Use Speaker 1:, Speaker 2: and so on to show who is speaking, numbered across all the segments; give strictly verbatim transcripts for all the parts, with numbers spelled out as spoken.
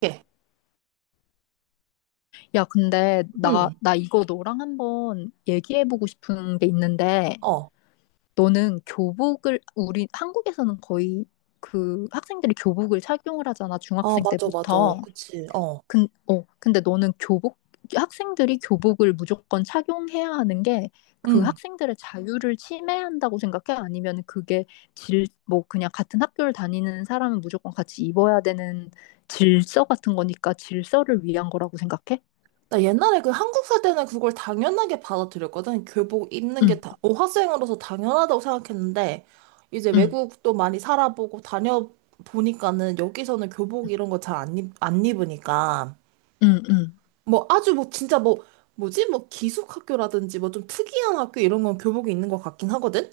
Speaker 1: 게.
Speaker 2: 야, 근데 나,
Speaker 1: 음,
Speaker 2: 나 이거 너랑 한번 얘기해보고 싶은 게 있는데,
Speaker 1: 어.
Speaker 2: 너는 교복을, 우리 한국에서는 거의 그 학생들이 교복을 착용을 하잖아,
Speaker 1: 아,
Speaker 2: 중학생
Speaker 1: 맞아, 맞아.
Speaker 2: 때부터.
Speaker 1: 그치, 어.
Speaker 2: 근, 어, 근데 너는 교복, 학생들이 교복을 무조건 착용해야 하는 게 그
Speaker 1: 음.
Speaker 2: 학생들의 자유를 침해한다고 생각해? 아니면 그게 질, 뭐 그냥 같은 학교를 다니는 사람은 무조건 같이 입어야 되는 질서 같은 거니까 질서를 위한 거라고 생각해?
Speaker 1: 나 옛날에 그 한국 살 때는 그걸 당연하게 받아들였거든. 교복 입는 게
Speaker 2: 응,
Speaker 1: 다, 어, 학생으로서 당연하다고 생각했는데, 이제
Speaker 2: 응.
Speaker 1: 외국도 많이 살아보고 다녀보니까는 여기서는 교복 이런 거 잘 안 입, 안 입으니까.
Speaker 2: 응, 응,
Speaker 1: 뭐 아주 뭐 진짜 뭐, 뭐지? 뭐 기숙학교라든지 뭐 좀 특이한 학교 이런 건 교복이 있는 것 같긴 하거든?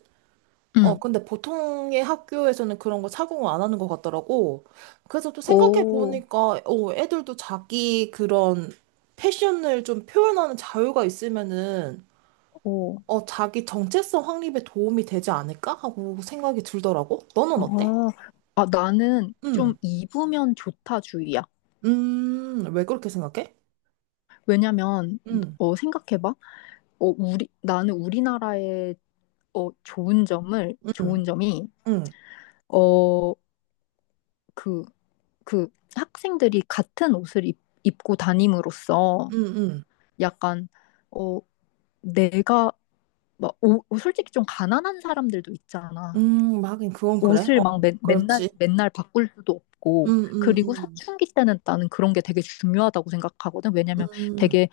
Speaker 1: 어,
Speaker 2: 응.
Speaker 1: 근데 보통의 학교에서는 그런 거 착용을 안 하는 것 같더라고. 그래서 또 생각해
Speaker 2: 오,
Speaker 1: 보니까, 어, 애들도 자기 그런 패션을 좀 표현하는 자유가 있으면은,
Speaker 2: 오,
Speaker 1: 어, 자기 정체성 확립에 도움이 되지 않을까 하고 생각이 들더라고.
Speaker 2: 아,
Speaker 1: 너는 어때?
Speaker 2: 아, 나는
Speaker 1: 응.
Speaker 2: 좀 입으면 좋다 주의야.
Speaker 1: 음, 왜 그렇게 생각해?
Speaker 2: 왜냐면,
Speaker 1: 응,
Speaker 2: 어, 생각해봐. 어, 우리, 나는 우리나라의, 어, 좋은 점을,
Speaker 1: 응,
Speaker 2: 좋은 점이,
Speaker 1: 응,
Speaker 2: 어, 그, 그 학생들이 같은 옷을 입, 입고 다님으로써
Speaker 1: 응, 응.
Speaker 2: 약간, 어, 내가, 막, 오, 솔직히 좀 가난한 사람들도 있잖아.
Speaker 1: 음, 하긴 그건 그래.
Speaker 2: 옷을
Speaker 1: 어,
Speaker 2: 막 매, 맨날
Speaker 1: 그렇지.
Speaker 2: 맨날 바꿀 수도 없고,
Speaker 1: 음, 음,
Speaker 2: 그리고
Speaker 1: 음,
Speaker 2: 사춘기 때는 나는 그런 게 되게 중요하다고 생각하거든. 왜냐면
Speaker 1: 음,
Speaker 2: 되게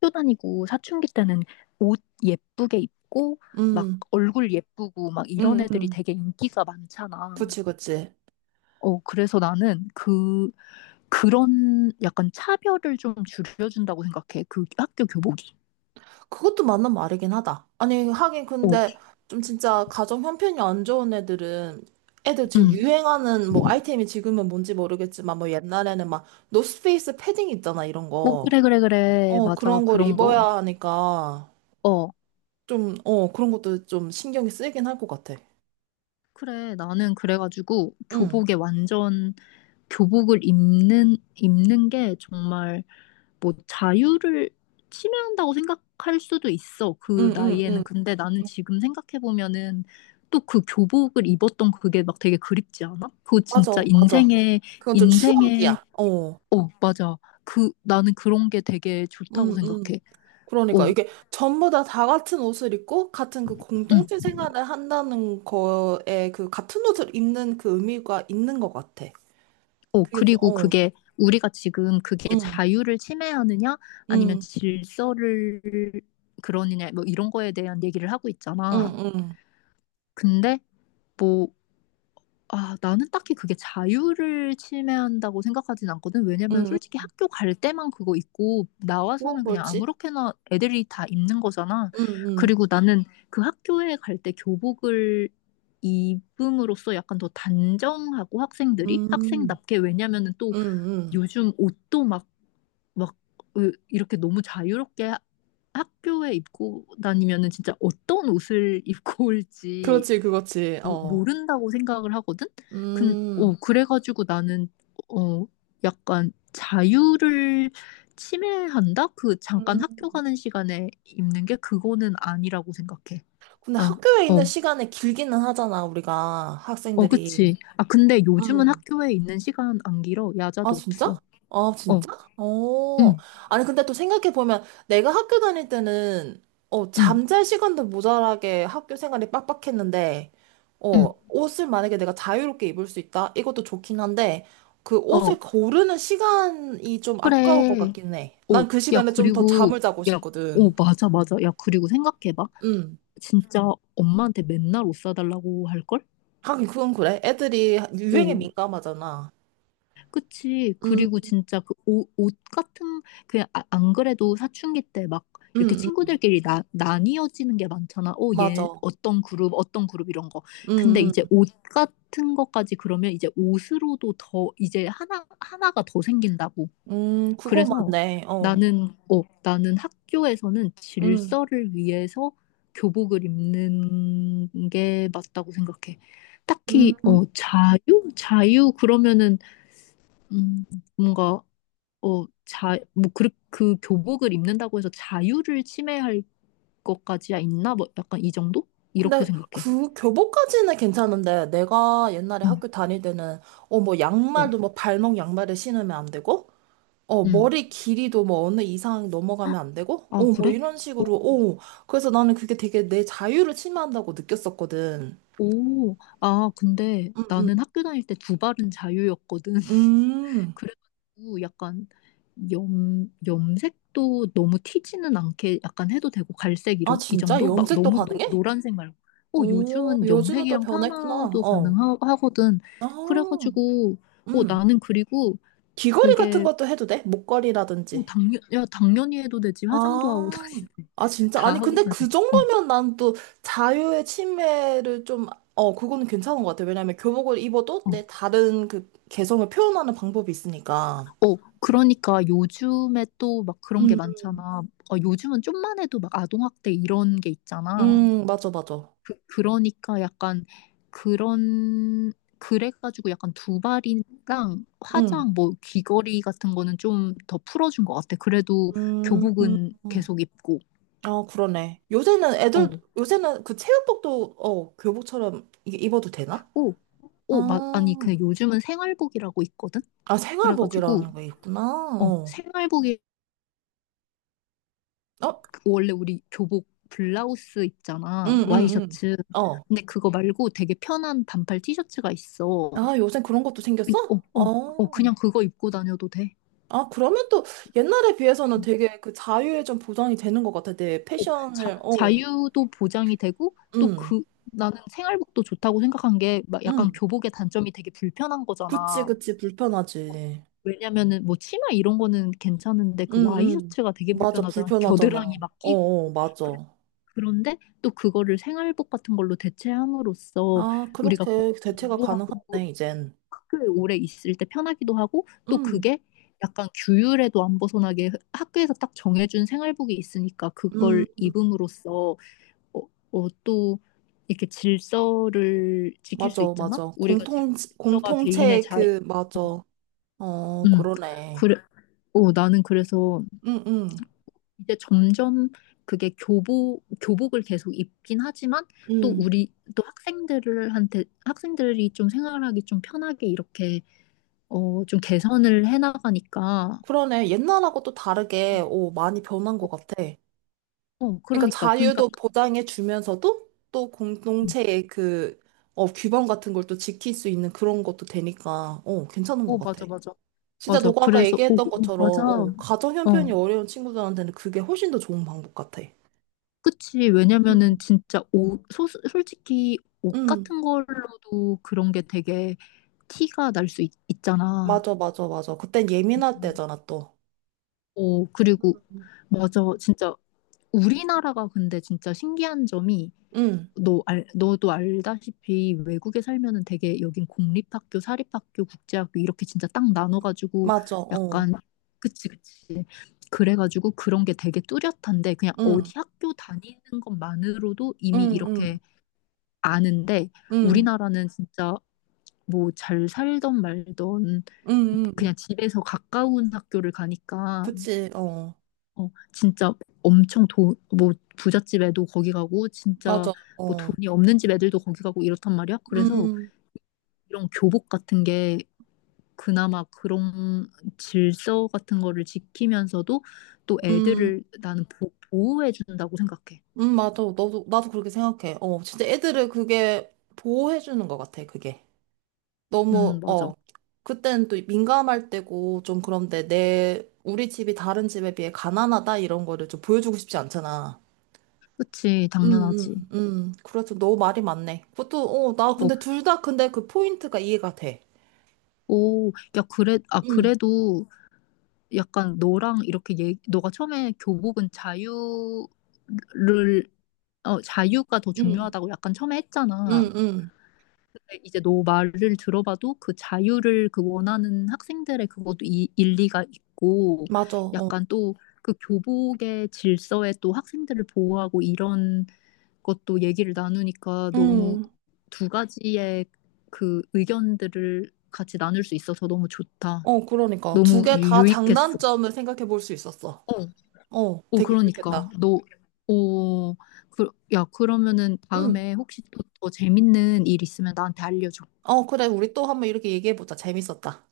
Speaker 2: 학교 다니고 사춘기 때는 옷 예쁘게 입고 막
Speaker 1: 음,
Speaker 2: 얼굴 예쁘고 막 이런
Speaker 1: 음,
Speaker 2: 애들이
Speaker 1: 음.
Speaker 2: 되게 인기가 많잖아.
Speaker 1: 그치, 그치.
Speaker 2: 어, 그래서 나는 그 그런 약간 차별을 좀 줄여준다고 생각해. 그 학교 교복이.
Speaker 1: 그것도 맞는 말이긴 하다. 아니, 하긴
Speaker 2: 어,
Speaker 1: 근데 좀 진짜 가정 형편이 안 좋은 애들은 애들 지금
Speaker 2: 응.
Speaker 1: 유행하는 뭐 아이템이 지금은 뭔지 모르겠지만 뭐 옛날에는 막 노스페이스 패딩 있잖아, 이런
Speaker 2: 어,
Speaker 1: 거.
Speaker 2: 그래, 그래, 그래.
Speaker 1: 어,
Speaker 2: 맞아.
Speaker 1: 그런 걸
Speaker 2: 그런 거.
Speaker 1: 입어야 하니까
Speaker 2: 어.
Speaker 1: 좀, 어, 그런 것도 좀 신경이 쓰이긴 할 것 같아.
Speaker 2: 그래, 나는 그래가지고
Speaker 1: 응,
Speaker 2: 교복에 완전 교복을 입는 입는 게 정말 뭐 자유를 침해한다고 생각할 수도 있어.
Speaker 1: 응,
Speaker 2: 그
Speaker 1: 응, 응.
Speaker 2: 나이에는. 근데 나는 지금 생각해 보면은 또 그 교복을 입었던 그게 막 되게 그립지 않아? 그거 진짜
Speaker 1: 맞아, 맞아.
Speaker 2: 인생의
Speaker 1: 그건 좀
Speaker 2: 인생의
Speaker 1: 추억이야. 어,
Speaker 2: 어, 맞아. 그 나는 그런 게 되게 좋다고
Speaker 1: 응, 응.
Speaker 2: 생각해.
Speaker 1: 그러니까
Speaker 2: 어,
Speaker 1: 이게 전부 다 다 같은 옷을 입고 같은 그
Speaker 2: 응.
Speaker 1: 공동체 생활을 한다는 거에 그 같은 옷을 입는 그 의미가 있는 것 같아.
Speaker 2: 어,
Speaker 1: 그게 좀,
Speaker 2: 그리고
Speaker 1: 어,
Speaker 2: 그게 우리가 지금 그게
Speaker 1: 응,
Speaker 2: 자유를 침해하느냐, 아니면
Speaker 1: 응,
Speaker 2: 질서를 그러느냐, 뭐 이런 거에 대한 얘기를 하고
Speaker 1: 응,
Speaker 2: 있잖아.
Speaker 1: 응, 응,
Speaker 2: 근데 뭐, 아, 나는 딱히 그게 자유를 침해한다고 생각하진 않거든. 왜냐면
Speaker 1: 응.
Speaker 2: 솔직히 학교 갈 때만 그거 입고
Speaker 1: 응. 어,
Speaker 2: 나와서는 그냥
Speaker 1: 그렇지?
Speaker 2: 아무렇게나 애들이 다 입는 거잖아.
Speaker 1: 응, 응,
Speaker 2: 그리고 나는 그 학교에 갈 때 교복을 입음으로써 약간 더 단정하고 학생들이
Speaker 1: 응,
Speaker 2: 학생답게, 왜냐면은 또
Speaker 1: 응, 응.
Speaker 2: 요즘 옷도 막, 막, 으, 이렇게 너무 자유롭게 하- 학교에 입고 다니면은 진짜 어떤 옷을 입고 올지
Speaker 1: 그렇지, 그렇지,
Speaker 2: 모,
Speaker 1: 어.
Speaker 2: 모른다고 생각을 하거든? 근,
Speaker 1: 음,
Speaker 2: 어, 그래가지고 나는, 어, 약간 자유를 침해한다? 그 잠깐 학교
Speaker 1: 음.
Speaker 2: 가는 시간에 입는 게 그거는 아니라고 생각해.
Speaker 1: 근데
Speaker 2: 난,
Speaker 1: 학교에 있는
Speaker 2: 어,
Speaker 1: 시간이 길기는 하잖아, 우리가,
Speaker 2: 어,
Speaker 1: 학생들이.
Speaker 2: 그치. 아, 근데 요즘은
Speaker 1: 음.
Speaker 2: 학교에 있는 시간 안 길어.
Speaker 1: 아,
Speaker 2: 야자도
Speaker 1: 진짜?
Speaker 2: 없어.
Speaker 1: 아,
Speaker 2: 어,
Speaker 1: 진짜? 어.
Speaker 2: 응,
Speaker 1: 아니, 근데 또 생각해보면 내가 학교 다닐 때는, 어,
Speaker 2: 응,
Speaker 1: 잠잘 시간도 모자라게 학교 생활이 빡빡했는데, 어,
Speaker 2: 응.
Speaker 1: 옷을 만약에 내가 자유롭게 입을 수 있다? 이것도 좋긴 한데, 그
Speaker 2: 어.
Speaker 1: 옷을 고르는 시간이 좀 아까울 것
Speaker 2: 그래.
Speaker 1: 같긴 해.
Speaker 2: 어,
Speaker 1: 난 그
Speaker 2: 야,
Speaker 1: 시간에 좀 더 잠을
Speaker 2: 그리고,
Speaker 1: 자고
Speaker 2: 야, 어,
Speaker 1: 싶거든.
Speaker 2: 맞아, 맞아. 야, 그리고 생각해봐.
Speaker 1: 음.
Speaker 2: 진짜 엄마한테 맨날 옷 사달라고 할걸?
Speaker 1: 하긴 그건 그래. 애들이 유행에
Speaker 2: 어,
Speaker 1: 민감하잖아.
Speaker 2: 그치.
Speaker 1: 음,
Speaker 2: 그리고 진짜 그 옷, 옷 같은, 그냥 아- 안 그래도 사춘기 때 막 이렇게
Speaker 1: 음, 음.
Speaker 2: 친구들끼리 나, 나뉘어지는 게 많잖아. 어, 얘
Speaker 1: 맞아.
Speaker 2: 어떤 그룹, 어떤 그룹 이런 거. 근데
Speaker 1: 음,
Speaker 2: 이제 옷 같은 것까지 그러면 이제 옷으로도 더, 이제 하나, 하나가 더 생긴다고.
Speaker 1: 음. 음, 그거
Speaker 2: 그래서
Speaker 1: 맞네. 어.
Speaker 2: 나는, 어, 나는 학교에서는
Speaker 1: 음.
Speaker 2: 질서를 위해서 교복을 입는 게 맞다고 생각해. 딱히,
Speaker 1: 음,
Speaker 2: 어, 자유? 자유? 그러면은, 음, 뭔가, 어, 자, 뭐, 그, 그 교복을 입는다고 해서 자유를 침해할 것까지야 있나? 뭐, 약간 이 정도? 이렇게
Speaker 1: 근데
Speaker 2: 생각해.
Speaker 1: 그 교복까지는 괜찮은데 내가 옛날에
Speaker 2: 응,
Speaker 1: 학교 다닐 때는 어 뭐
Speaker 2: 어,
Speaker 1: 양말도 뭐 발목 양말을 신으면 안 되고 어
Speaker 2: 응.
Speaker 1: 머리 길이도 뭐 어느 이상 넘어가면 안 되고 어
Speaker 2: 아,
Speaker 1: 뭐
Speaker 2: 그래?
Speaker 1: 이런 식으로 어 그래서 나는 그게 되게 내 자유를 침해한다고 느꼈었거든.
Speaker 2: 오, 아, 근데
Speaker 1: 음,
Speaker 2: 나는
Speaker 1: 음.
Speaker 2: 학교 다닐 때 두 발은 자유였거든.
Speaker 1: 음.
Speaker 2: 그래가지고 약간 염, 염색도 너무 튀지는 않게 약간 해도 되고 갈색
Speaker 1: 아
Speaker 2: 이런 이
Speaker 1: 진짜
Speaker 2: 정도? 막
Speaker 1: 염색도
Speaker 2: 너무 노,
Speaker 1: 가능해?
Speaker 2: 노란색 말고. 어,
Speaker 1: 오
Speaker 2: 요즘은
Speaker 1: 요즘은 또
Speaker 2: 염색이랑
Speaker 1: 변했구나.
Speaker 2: 파마도
Speaker 1: 어.
Speaker 2: 가능하거든.
Speaker 1: 아,
Speaker 2: 그래가지고 어,
Speaker 1: 음.
Speaker 2: 나는 그리고
Speaker 1: 귀걸이 같은
Speaker 2: 그게
Speaker 1: 것도 해도 돼?
Speaker 2: 어,
Speaker 1: 목걸이라든지.
Speaker 2: 당연, 야, 당연히 해도 되지. 화장도 하고
Speaker 1: 아,
Speaker 2: 다니네.
Speaker 1: 아, 진짜?
Speaker 2: 다
Speaker 1: 아니,
Speaker 2: 하고
Speaker 1: 근데
Speaker 2: 다니.
Speaker 1: 그
Speaker 2: 어,
Speaker 1: 정도면 난 또 자유의 침해를 좀, 어, 그거는 괜찮은 것 같아. 왜냐면 교복을 입어도
Speaker 2: 어.
Speaker 1: 내 다른 그 개성을 표현하는 방법이 있으니까.
Speaker 2: 어, 그러니까 요즘에 또 막 그런 게
Speaker 1: 음,
Speaker 2: 많잖아. 어, 요즘은 좀만 해도 막 아동학대 이런 게 있잖아.
Speaker 1: 음, 맞아, 맞아.
Speaker 2: 그, 그러니까 약간 그런, 그래가지고 약간 두발이랑
Speaker 1: 음,
Speaker 2: 화장, 뭐 귀걸이 같은 거는 좀 더 풀어준 것 같아. 그래도
Speaker 1: 음, 음.
Speaker 2: 교복은
Speaker 1: 음.
Speaker 2: 계속 입고.
Speaker 1: 아, 그러네. 요새는 애들,
Speaker 2: 어,
Speaker 1: 요새는 그 체육복도, 어, 교복처럼 이게 입어도 되나?
Speaker 2: 어, 어, 막, 아니,
Speaker 1: 아,
Speaker 2: 그 요즘은 생활복이라고 있거든?
Speaker 1: 아,
Speaker 2: 그래가지고,
Speaker 1: 생활복이라는 게 있구나.
Speaker 2: 어,
Speaker 1: 어,
Speaker 2: 생활복
Speaker 1: 어,
Speaker 2: 원래 우리 교복 블라우스
Speaker 1: 응,
Speaker 2: 있잖아.
Speaker 1: 응, 응.
Speaker 2: 와이셔츠.
Speaker 1: 어.
Speaker 2: 근데 그거 말고 되게 편한 반팔 티셔츠가 있어.
Speaker 1: 아, 요새 그런 것도
Speaker 2: 그-
Speaker 1: 생겼어?
Speaker 2: 어, 어, 어,
Speaker 1: 어.
Speaker 2: 그냥 그거 입고 다녀도 돼.
Speaker 1: 아, 그러면 또 옛날에 비해서는
Speaker 2: 음.
Speaker 1: 되게 그 자유에 좀 보장이 되는 것 같아. 내
Speaker 2: 어, 자,
Speaker 1: 패션을, 어,
Speaker 2: 자유도 보장이 되고 또
Speaker 1: 응,
Speaker 2: 그, 나는 생활복도 좋다고 생각한 게 막 약간
Speaker 1: 응.
Speaker 2: 교복의 단점이 되게 불편한
Speaker 1: 그치,
Speaker 2: 거잖아.
Speaker 1: 그치,
Speaker 2: 어,
Speaker 1: 불편하지.
Speaker 2: 왜냐면은 뭐 치마 이런 거는 괜찮은데
Speaker 1: 응,
Speaker 2: 그
Speaker 1: 응.
Speaker 2: 와이셔츠가 되게
Speaker 1: 맞아,
Speaker 2: 불편하잖아.
Speaker 1: 불편하잖아. 어,
Speaker 2: 겨드랑이 막 끼고.
Speaker 1: 어, 맞아.
Speaker 2: 그런데 또 그거를 생활복 같은 걸로 대체함으로써
Speaker 1: 아,
Speaker 2: 우리가
Speaker 1: 그렇게 대체가
Speaker 2: 공부하고
Speaker 1: 가능하네, 이젠.
Speaker 2: 학교에 오래 있을 때 편하기도 하고, 또
Speaker 1: 응,
Speaker 2: 그게 약간 규율에도 안 벗어나게 학교에서 딱 정해준 생활복이 있으니까
Speaker 1: 응,
Speaker 2: 그걸 입음으로써 어, 어, 또 이렇게 질서를 지킬 수
Speaker 1: 맞아,
Speaker 2: 있잖아?
Speaker 1: 맞아.
Speaker 2: 우리가 지금
Speaker 1: 공통,
Speaker 2: 질서가 개인의
Speaker 1: 공통체의
Speaker 2: 자유.
Speaker 1: 그, 맞아. 어,
Speaker 2: 음,
Speaker 1: 그러네.
Speaker 2: 그래. 어, 나는 그래서
Speaker 1: 응, 응,
Speaker 2: 이제 점점 그게 교복, 교복을 계속 입긴 하지만 또
Speaker 1: 응.
Speaker 2: 우리, 또 학생들한테, 학생들이 좀 생활하기 좀 편하게 이렇게, 어, 좀 개선을 해나가니까,
Speaker 1: 그러네. 옛날하고 또 다르게, 오, 많이 변한 것
Speaker 2: 어,
Speaker 1: 같아.
Speaker 2: 어,
Speaker 1: 그러니까
Speaker 2: 그러니까, 그러니까,
Speaker 1: 자유도 보장해 주면서도 또 공동체의 그 어, 규범 같은 걸 또 지킬 수 있는 그런 것도 되니까 어, 괜찮은 것
Speaker 2: 어,
Speaker 1: 같아.
Speaker 2: 맞아, 맞아,
Speaker 1: 진짜
Speaker 2: 맞아.
Speaker 1: 너가 아까
Speaker 2: 그래서, 어,
Speaker 1: 얘기했던
Speaker 2: 그- 어,
Speaker 1: 것처럼
Speaker 2: 맞아.
Speaker 1: 어, 가정 형편이
Speaker 2: 어,
Speaker 1: 어려운 친구들한테는 그게 훨씬 더 좋은 방법 같아.
Speaker 2: 그치.
Speaker 1: 음,
Speaker 2: 왜냐면은 진짜 옷, 소, 솔직히 옷
Speaker 1: 응,
Speaker 2: 같은 걸로도 그런 게 되게 티가 날 수 있잖아.
Speaker 1: 맞아, 맞아, 맞아. 그땐
Speaker 2: 어,
Speaker 1: 예민할 때잖아, 또.
Speaker 2: 어, 그리고
Speaker 1: 음.
Speaker 2: 맞아. 진짜 우리나라가 근데 진짜 신기한 점이
Speaker 1: 응,
Speaker 2: 너 알, 너도 알다시피 외국에 살면은 되게 여긴 공립학교, 사립학교, 국제학교 이렇게 진짜 딱 나눠가지고
Speaker 1: 맞아, 어.
Speaker 2: 약간 그치, 그치, 그래가지고 그런 게 되게 뚜렷한데, 그냥
Speaker 1: 응,
Speaker 2: 어디 학교 다니는 것만으로도
Speaker 1: 응,
Speaker 2: 이미
Speaker 1: 응,
Speaker 2: 이렇게 아는데,
Speaker 1: 응,
Speaker 2: 우리나라는 진짜 뭐 잘 살던 말던
Speaker 1: 응,
Speaker 2: 그냥
Speaker 1: 응.
Speaker 2: 집에서 가까운 학교를 가니까,
Speaker 1: 그치, 어.
Speaker 2: 어, 진짜 엄청 돈, 뭐 부잣집 애도 거기 가고 진짜
Speaker 1: 맞아,
Speaker 2: 뭐
Speaker 1: 어.
Speaker 2: 돈이 없는 집 애들도 거기 가고 이렇단 말이야. 그래서
Speaker 1: 음,
Speaker 2: 이런 교복 같은 게 그나마 그런 질서 같은 거를 지키면서도 또
Speaker 1: 음.
Speaker 2: 애들을 나는 보, 호해준다고 생각해.
Speaker 1: 음, 맞아. 너도, 나도 그렇게 생각해. 어, 진짜 애들을 그게 보호해주는 것 같아, 그게.
Speaker 2: 음,
Speaker 1: 너무,
Speaker 2: 맞아.
Speaker 1: 어. 그때는 또 민감할 때고, 좀 그런데 내, 우리 집이 다른 집에 비해 가난하다, 이런 거를 좀 보여주고 싶지 않잖아.
Speaker 2: 그치,
Speaker 1: 응,
Speaker 2: 당연하지.
Speaker 1: 응, 응. 그래서 너 말이 맞네. 그것도, 어, 나
Speaker 2: 어,
Speaker 1: 근데 둘 다 근데 그 포인트가 이해가 돼.
Speaker 2: 오, 야, 그래, 아,
Speaker 1: 응,
Speaker 2: 그래도 약간 너랑 이렇게 얘기, 너가 처음에 교복은 자유를 어, 자유가 더
Speaker 1: 응,
Speaker 2: 중요하다고 약간 처음에 했잖아.
Speaker 1: 응, 응.
Speaker 2: 이제 너 말을 들어봐도 그 자유를 그 원하는 학생들의 그것도 이, 일리가 있고
Speaker 1: 맞아, 어.
Speaker 2: 약간 또 그 교복의 질서에 또 학생들을 보호하고 이런 것도 얘기를 나누니까 너무
Speaker 1: 응.
Speaker 2: 두 가지의 그 의견들을 같이 나눌 수 있어서 너무 좋다.
Speaker 1: 어, 그러니까. 두
Speaker 2: 너무 응,
Speaker 1: 개
Speaker 2: 유-
Speaker 1: 다
Speaker 2: 유익했어.
Speaker 1: 장단점을 생각해 볼 수 있었어. 어,
Speaker 2: 오,
Speaker 1: 되게
Speaker 2: 그러니까
Speaker 1: 유익했다.
Speaker 2: 너 오, 그, 야, 그러면은
Speaker 1: 응.
Speaker 2: 다음에 혹시 또 더 재밌는 일 있으면 나한테 알려줘.
Speaker 1: 어, 그래. 우리 또 한번 이렇게 얘기해보자. 재밌었다.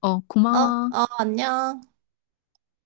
Speaker 2: 어,
Speaker 1: 어,
Speaker 2: 고마워.
Speaker 1: 어, 안녕.